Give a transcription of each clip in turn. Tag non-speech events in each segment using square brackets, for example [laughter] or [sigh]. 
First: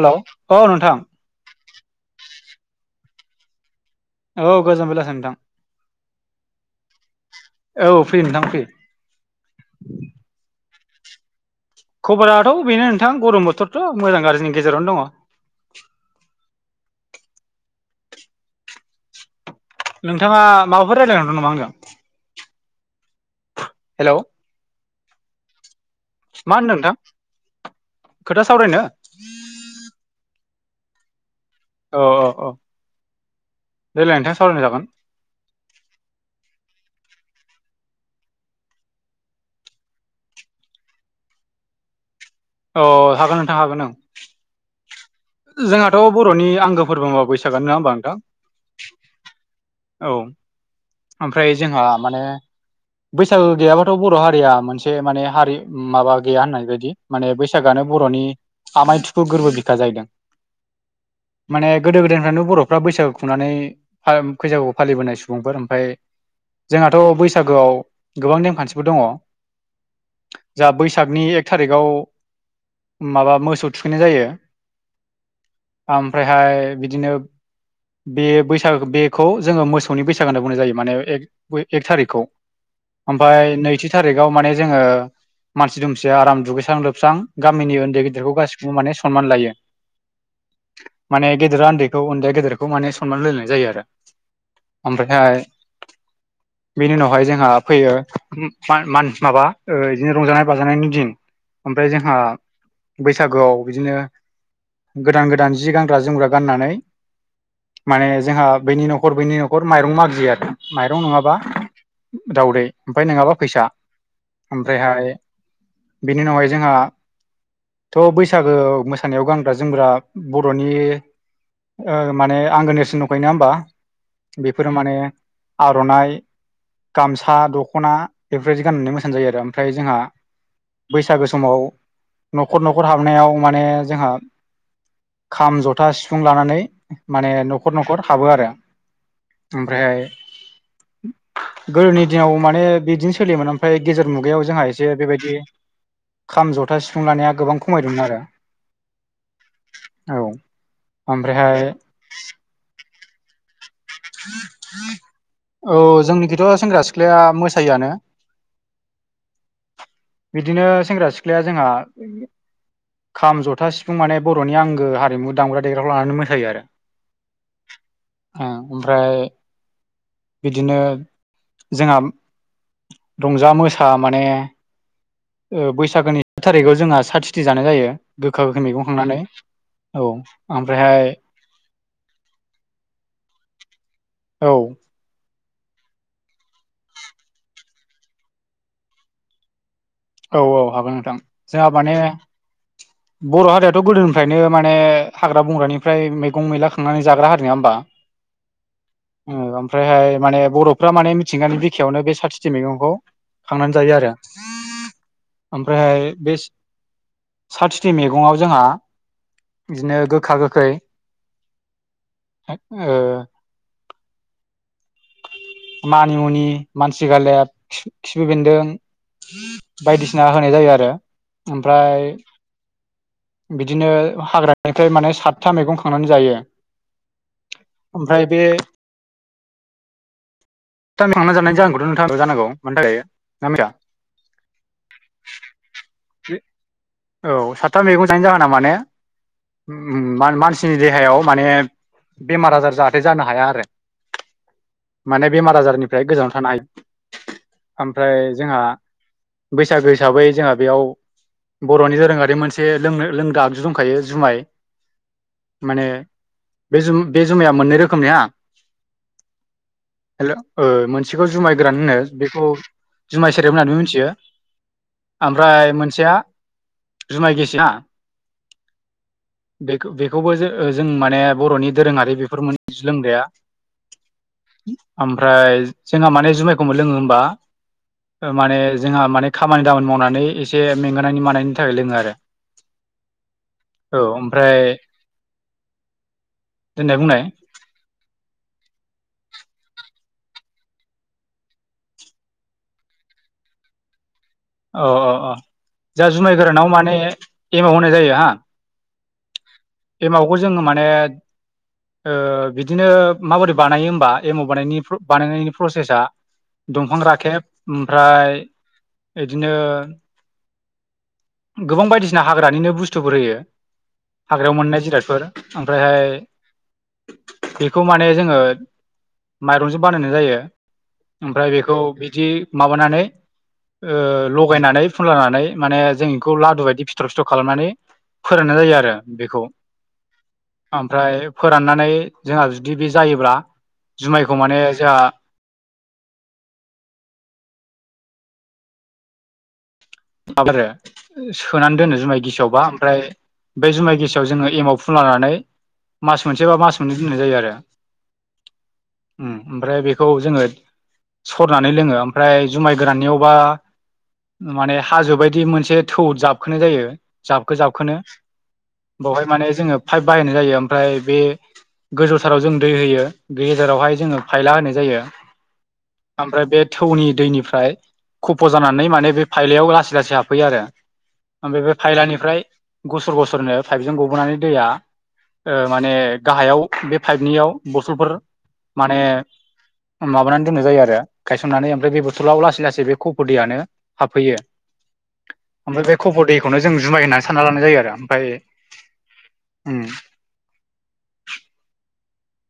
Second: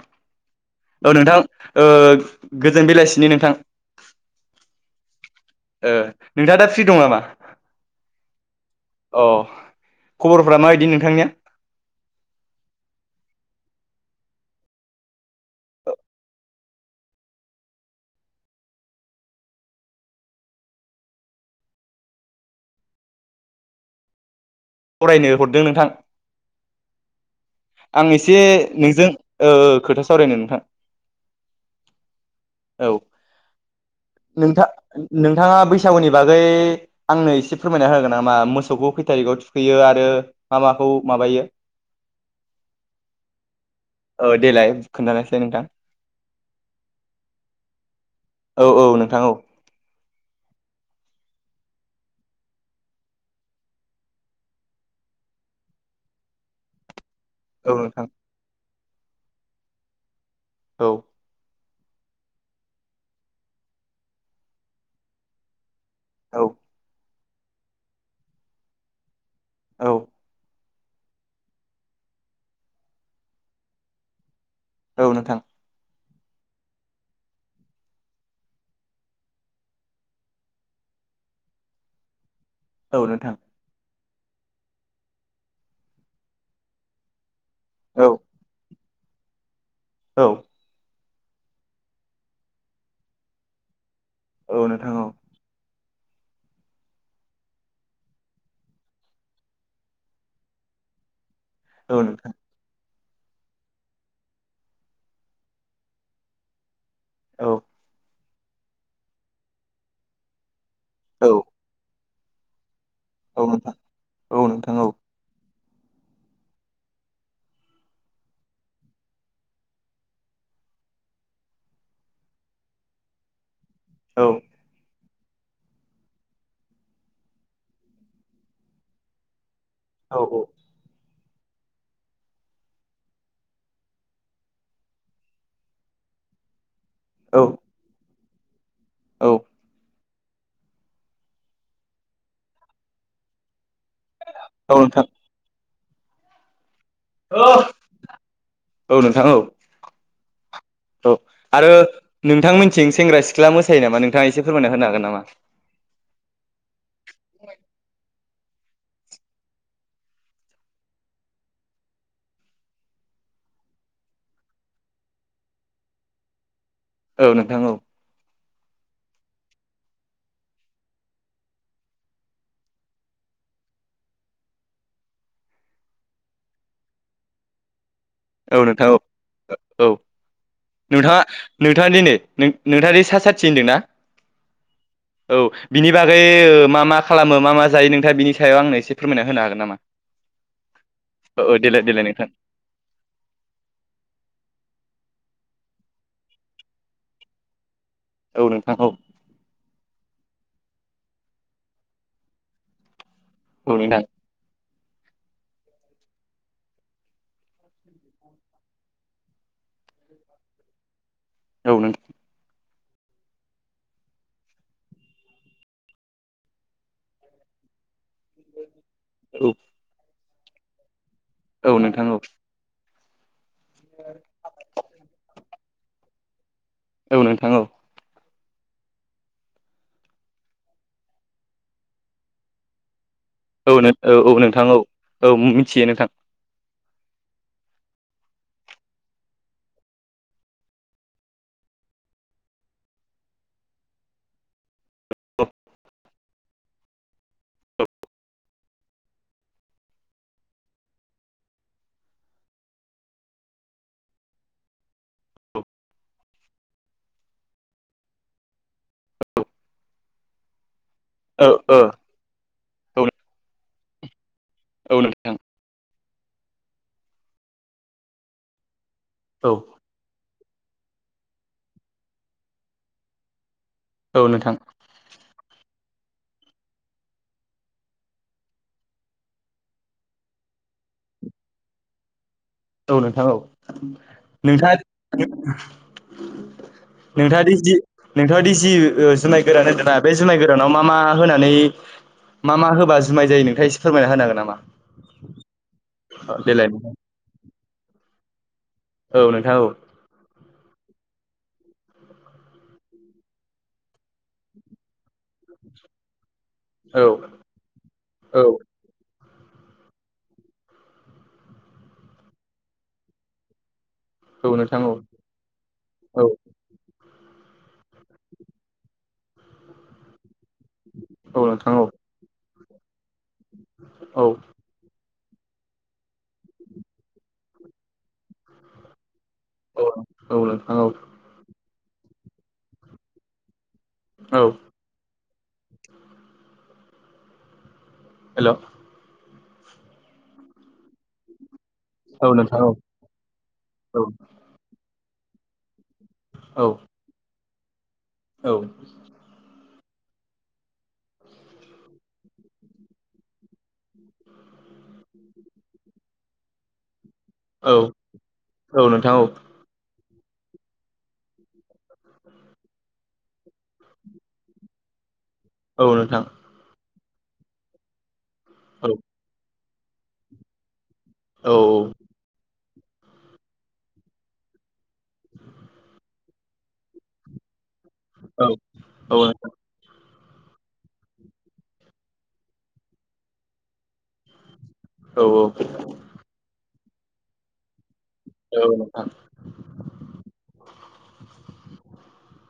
हेल' औ नोंथां ओ गोजोन बेलासिनि नोंथां। औ गोजोन बेलासिनि नोंथां। ओ नोंथाङा दा फ्रि दं नामा? औ फ्रि नोंथां फ्रि अ खबरफोरा माबायदि नोंथांनिया? खबराथ' बेनो नोंथां गरम बोथोरथ' मोजां गाज्रिनि गेजेरावनो दङ। नोंथाङा माबाफोर रायलाय नंदों नामा आं जों हेल' फरायनो हरदों नोंथां नोंथां आं एसे खोथा सावरायनो नोंजों ओ खोथा सावरायनो नोंथां अ अ अ औ नोंथां नोंथाङा बैसागुनि बागै आंनो एसे फैयो आरो मा माखौ माबायो अ औ देलाय खोन्थानायसै नोंथां जोंहाथ' बर'नि आंगो फोरबो होमबा बैसागोआनो नङा होमबा नोंथां औ औ नोंथां औ औ ओमफ्राय जोंहा माने बैसागु गैयाबाथ' बर' हारिया मोनसे माने हारि माबा गैया होननाय बायदि माने औ बैसागोआनो नोंथां बर'नि आमाय थुखुल गोरबो बिखा जाहैदों औ माने गोदो गोदायनिफ्रायनो बर'फ्रा बैसागु खुंनानै बैसागु फालिबोनाय सुबुंफोर ओमफ्राय औ जोंहाथ' बैसागोआव गोबां नेमखानथिफोर दङ औ जा बैसागुनि एक थारिखाव माबा मोसौ थुखैनाय जायो औ नोंथां ओमफ्रायहाय बिदिनो बे बैसागो बेखौ जोङो मोसौनि बैसागो होनना बुंनाय जायो माने एक थारिखखौ औ नोंथां ओमफ्राय नैथि थारिखाव माने जोङो मानसि दुमसिया आराम दुगैस्रां लोबस्रां गामिनि उनदै औ गेदेरखौ गासिखौबो माने सनमान लायो औ माने गेदेरा उन्दैखौ उन्दैया गेदेरखौ माने सनमान होलायनाय जायो आरो औ नोंथां औ ओमफ्रायहाय [inaudible] बेनि उनावहाय जोंहा फैयो माबा बिदिनो रंजानाय बाजानायनि दिन ओमफ्राय औ जोंहा नोंथां बैसागोआव बिदिनो गोदान गोदान जि गानग्रा जोमग्रा गाननानै औ माने जोंहा बैनि न'खर बैनि न'खर माइरं मागियो आरो माइरं औ नङाबा दावदै ओमफ्राय नङाबा औ फैसा नोंथां औ नोंथां औ ओमफ्रायहाय बेनि उनावहाय जोंहा थ' बैसागो मोसानायाव गान ग्रा जोमग्रा बर'नि माने आंगो नेरसोन दंखायो नङा होनबा औ बेफोरो माने आर'नाइ गामसा दख'ना बेफोरबायदि गाननानै मोसानाय जायो आरो ओमफ्राय जोंहा औ बैसागो समाव न'खर न'खर हाबनायाव माने जोंहा खाम जथा सिफुं लानानै माने औ न'खर न'खर हाबो आरो ओमफ्रायहाय गोदोनि दिनाव माने बिदिनो सोलियोमोन ओमफ्राय गेजेर मुगायाव जोंहा औ एसे नोंथां बेबायदि खाम जथ था सिफुं लानाया गोबां औ खमायदोंमोन आरो नोंथां औ औ औ ओमफ्रायहाय आरो नोंथांमोनथिं सेंग्रा सिख्ला मोसा औ जोंनिथिंथ' सेंग्रा सिख्लाफोरा मोसायोआनो [inaudible] बिदिनो सेंग्रा सिख्लाया जोंहा खाम जथा सिफुं माने बर'नि आंगो हारिमु दामग्रा देग्राखौ लानानै मोसायो आरो औ नोंथां औ ओमफ्राय बिदिनो जोंहा रंजा मोसा माने बैसागोनि एक थारिखआव जोंहा साथिथि जानाय जायो गोखा औ गोखाै मैगं नोंथां औ खांनानै औ आं नोंथाङा नोंथाङा दिनै नोंथाङा दि सा साथि होनदोंना औ औ बिनि ओ बागै मा मा खालामो मा मा जायो औ औ हागोन नोंथां औ औ जोंहा देलाय माने देलाय नोंथां बर' हारियाथ' गोदोनिफ्रायनो माने हाग्रा बंग्रानि फ्राय मैगं मैला खांनानै जाग्रा हारि नङा होमबा औ नोंथां औ ओ आमफ्रायहाय माने बर'फ्रा माने मिथिंगानि बिखायावनो बे साथिथि मैगंखौ औ खांनानै जायो नोंथां आरो ओमफ्रायहाय बे साथिथि मैगङाव जोंहा बिदिनो गोखा गोखै औ नोंथां ओ मानिमुनि मानसि गालदेब खिफि बेन्दों बायदिसिना होनाय जायो आरो औ नोंथां ओमफ्राय औ बिदिनो हाग्रानिफ्राय माने सातथा मैगं खांनानै जायो औ नोंथां औ ओमफ्राय बे [unintelligible] जानाय जाहोनखौथ' नोंथाङा [unintelligible] जानांगौ मानि थाखाय जायो औ औ औ नोंथां औ मिथियो नोंथां औ सातथा मैगं जायनायनि जाहोना माने मानसिनि देहायाव माने बेमार आजार जाहाथे जानो हाया आरो [inaudible] माने बेमार आजारनिफ्राय गोजानाव थानाय आमफ्राय जोंहा बैसागो हिसाबै जोंहा बेयाव बर'नि दोरोङारि मोनसे लोंनो लोंग्रा आगजु दंखायो जुमाय औ माने बे जु बे जुमाया मोननै रोखोमनि हा हेल' ओ मोन सेखौ औ जुमाय गोरान ओ ओ होनो बेखौ औ जुमाय सेरेब होननानै मिनथियो औ नोंथां आमफ्राय मोनसेया जुमाय गिसि ना औ बेखो बेखौबो जों जों माने बर'नि दोरोङारि बेफोर मोन [unintelligible] लोंग्राया औ नोंथां ओमफ्राय जोंहा माने जुमायखौबो लोङो होमबा माने जोंहा माने खामानि दामानि मावनानै एसे मेंगानायनि मानायनि थाखाय लोङो आरो औ नोंथां औ औ ओमफ्राय नोंथाङा [unintelligible] दोननाय बुंनाय नोंथाङादि जि नोंथाङादि जि ओ जुमाय गोरान होदों ना बे जुमाय गोरानाव मा मा होनानै मा मा होबा जुमाय जायो नोंथाङा एसे फोरमायना होनो हागोन नामा अ औ अ जोआ जुमाय गोरानाव देलाय नोंथां माने एमव होनाय जायो हा औ नोंथां औ एमावखौ जोङो माने [inaudible] ओ बिदिनो माबोरै बानायो होमबा एमाव बानानि बानायनायनि प्रसेसा दंफां औ राखेब ओमफ्राय औ इदिनो गोबां बायदिसिना हाग्रानिनो बुस्थुफोर होयो हाग्रायाव औ मोननाय नोंथां औ जिरादफोर आमफ्रायहाय बेखौ माने जोङो माइरंजों बानायनाय जायो औ ओमफ्राय नोंथां बेखौ औ बिदि माबानानै ओ औ लगायनानै फुनलानानै माने जों इखौ लादु बायदि फिथर फिथर खालामनानै फोराननाय जायो आरो बेखौ औ औ नोंथां औ आमफ्राय फोराननानै जोंहा जुदि बे जायोब्ला जुमायखौ औ माने जोंहा हेलौ [unintelligible] सोनानै दोनो जुमाय औ नोंथां गिसिआवबा औ ओमफ्राय बे जुमाय औ गिसिआव जोङो एमाव फुन लानानै मास मोनसे बा औ मास मोननै दोननाय जायो आरो औ ओमफ्राय बे [unintelligible] जोङो सरनानै लोङो ओमफ्राय जुमाय गोराननियावबा माने हाजो बायदि मोनसे थौ जाबखोनाय जायो जाबखो औ जाबखोनो औ नोंथां औ बवहाय माने जोङो फाइभ बाहायनाय जायो ओमफ्राय बे गोजौथाराव जों दै होयो गेजेरावहाय जोङो फायला होनाय जायो औ नोंथां ओमफ्राय बे थौनि दैनिफ्राय खफ जानानै औ माने बे फायलायाव लासै लासै हाबफैयो आरो औ ओमफ्राय बे फायलानिफ्राय गसर गसरनो पाइपजों गबोनानै दैया माने गाहायाव बे पाइपनियाव बथलफोर माने माबानानै दोननाय जायो आरो गायसननानै ओमफ्राय बे बोथलाव लासै लासै बे खफ दैयानो हाबफैयो औ ओमफ्राय बे खबर दैखौनो जों जुमाय होननानै सानना लानाय जायो आरो ओमफ्राय औ नोंथां उम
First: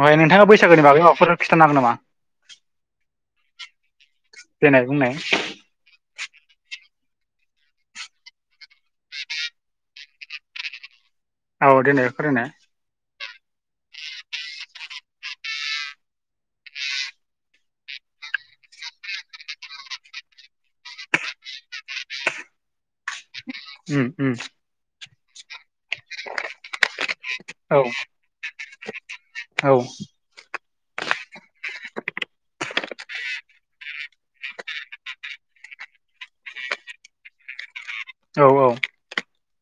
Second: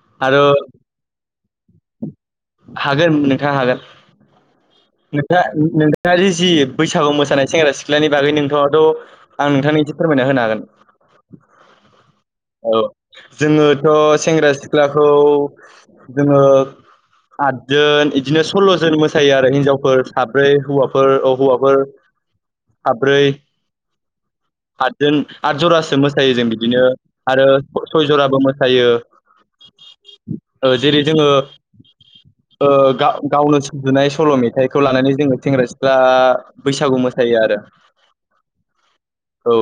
ओमफ्राय आरो नोंथाङा बैसागोनि बागै माबाफोर खिथानो हागोन नामा हागोन नोंथा हागोन देनाय बुंनाय नोंथां नोंथाङा जि बैसागु मोसानाय सानायानाय सेंग्रा सिख्लानि बागै नोंथाङाथ आं नोंथांनि एसे फोरमायना होनो हागोन औ दोनै फोरमायनाय औ जोङोथ सेंग्रा सिख्लाखौ जोङो आदजोन बिदिनो सल्लजोन मोसायो आरो हिनजाव साब्रै हौवाफोर हौवाफोर साब्रै उम उम आतजोन आथ जरासो मोसायो जों बिदिनो आरो औ सय जराबो मोसायो औ जेरै जोङो गावनो सुजुनाय सल' मेथाइ खौ लानानै जोङो सेंग्रा सिख्ला बैसागु मोसायो आरो औ औ औ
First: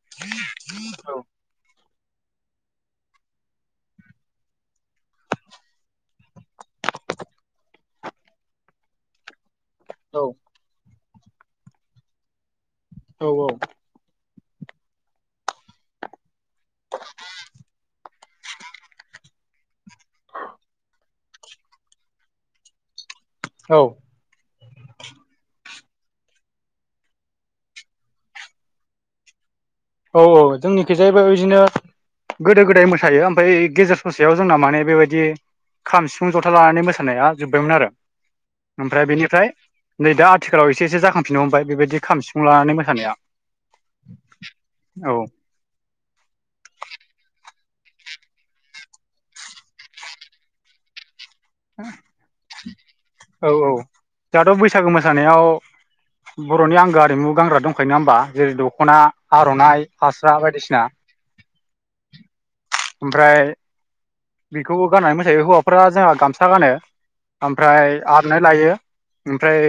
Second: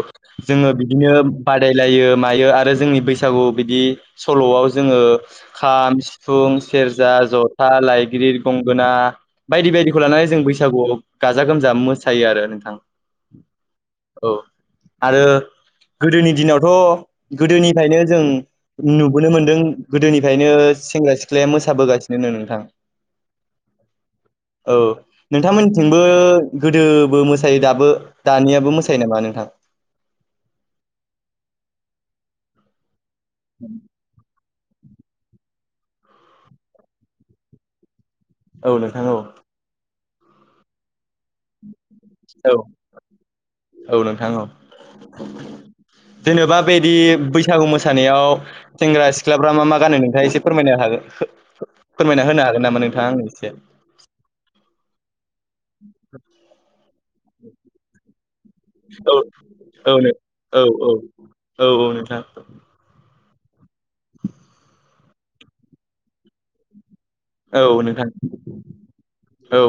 जोङो बिदिनो बादाय बिलायो मायो आरो जोंनि बैसागु बिदि सल'वाव जोङो खाम सिफुं सेरजा, जथा, लइग्रिद, गंगोना बायदि बायदि खौ लानानै जों बैसागुआव गाजा गोमजा मोसायो आरो नोंथां औ औ औ आरो गोदोनि दिनावथ गोदोनिफ्रायनो जों नुबोनो मोनदों गोदोनिफ्रायनो सेंग्रा सिख्लाया मोसाबोगासिनोनो नोंथां औ औ नोंथांमोननिथिंबो गोदोबो मोसायो दाबो दानियाबो मोसायो नामा नोंथां औ औ जोंनिखि जाहैबाय बिदिनो गोदो गोदाय मोसायो ओमफाय गेजेर ससेयाव जोंना माने बेबायदि खाम सिफुं जथा लानानै मोसानाया जोबबायमोन आरो औ नोंथां ओमफ्राय औ बेनिफ्राय नै दा आथिखालाव एसे एसे जाखांफिननो हमबाय बेबायदि खाम सिफुं औ लानानै मोसानाया औ नोंथां औ औ जेनेबा बेदि बैसागु मोसानायाव सेंग्रा सिख्लाफ्रा मा मा गानो नोंथाङा एसे फोरमायनो हागोन फोरमायना होनो हागोन नामा नोंथाङा आंनो औ एसे औ दाथ बैसागु मोसानायाव बर'नि आंगो आरिमु गानग्रा दंखायो नाङा होमबा जेरै दखना औ आर'नाइ औ नों फास्रा औ बायदिसिना औ औ नोंथां ओमफ्राय बेखौबो गाननानै मोसायो हौवाफोरा जोंहा गामसा गानो औ ओमफ्राय नोंथां आरननाइ लायो ओमफ्राय औ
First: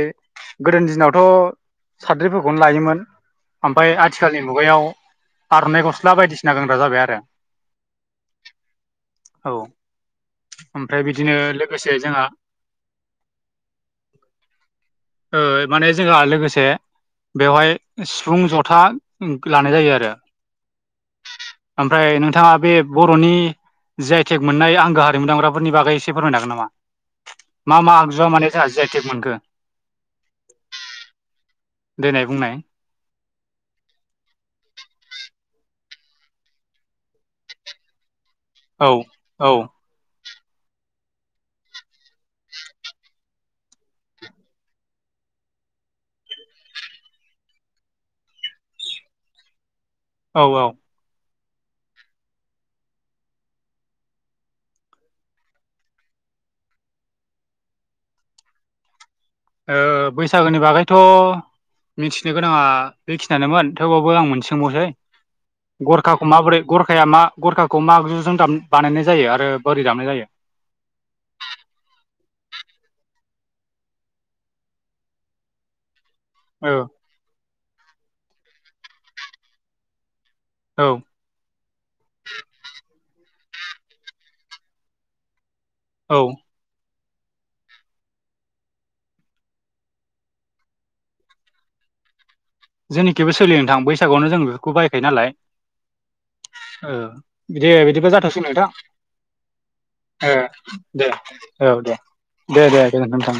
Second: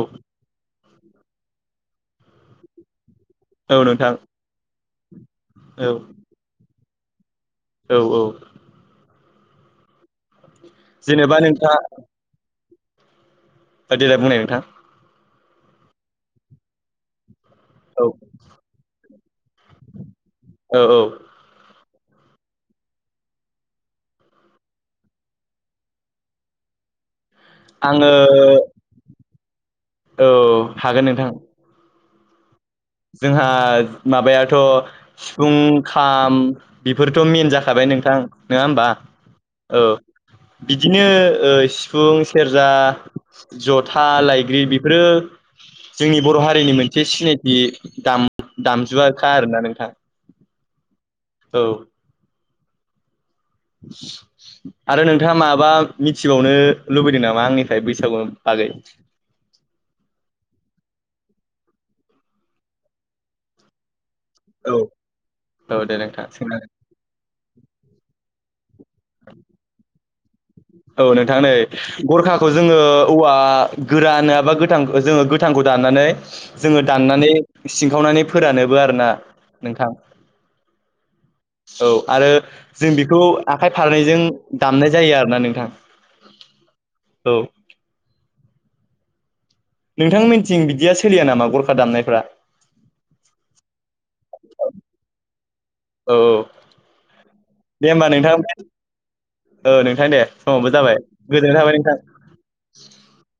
गोदोनि दिनावथ साद्रिफोरखौनो लायोमोन औ ओमफ्राय नोंथां आथिखालनि मुगायाव आरननाइ औ गस्ला बायदिसिना गानग्रा जाबाय आरो औ औ औ ओमफ्राय जेनेबा बिदिनो नोंथाङा लोगोसे जोंहा देलाय बुंनाय नोंथां माने जोंहा लोगोसे बेवहाय औ सिफुं जथा लानाय जायो आरो औ औ ओमफ्राय नोंथाङा बे बर'नि जि आइ तेग मोननाय आंगो हारिमु दामग्राफोरनि बागै एसे फोरमायनो हागोन नामा मा मा आङो आगजुआ माने जोंहा जि आइ तेग मोनखो औ हागोन नोंथां दोननाय बुंनाय जोंहा माबायाथ' सिफुं खाम बेफोरथ' मेन जाखाबाय नोंथां नङा होमबा औ औ बिदिनो सिफुं सेरजा जथा लायग्रि बेफोरो जोंनि बर' हारिनि मोनसे सिनायथि दामजुवखा आरोना नोंथां। औ औ औ [inaudible] आरो नोंथाङा माबा मिथिबावनो लुबैदों नामा आंनिफ्राय बैसागु बागै बैसागोनि बागैथ' मिथिनो गोनाङा बेखिनियानो थेवबो आं मोन औ सोंबावसै औ दे नोंथां गरखाखौ सोंनो माबोरै गरखाया मा गरखाखौ मा आजुजों दाम बानायनाय जायो आरो बोरै दामनाय जायो औ नोंथां नै गरखाखौ जोङो औवा गोरा नङाबा गोथां जोङो गोथांखौ दाननानै औ जोङो दाननानै सिंखावनानै फोरानोबो आरोना नोंथां। औ औ आरो जों बेखौ आखाइ फारनैजों दामनाय जायो आरो ना नोंथां औ औ नोंथां मिन्थिं बिदिया सोलिया नामा गरखा दामनायफ्रा जेनिखिबो सोलियो नोंथां बैसागुआवनो जों बेफोरखौ बायखायो नालाय औ औ बिदि दे होमबा बिदिबो जाथोंसै नोंथां। ओ नोंथां दे समावबो जाबाय दे गोजोननाय औ थाबाय नोंथां दे दे दे नोंथां।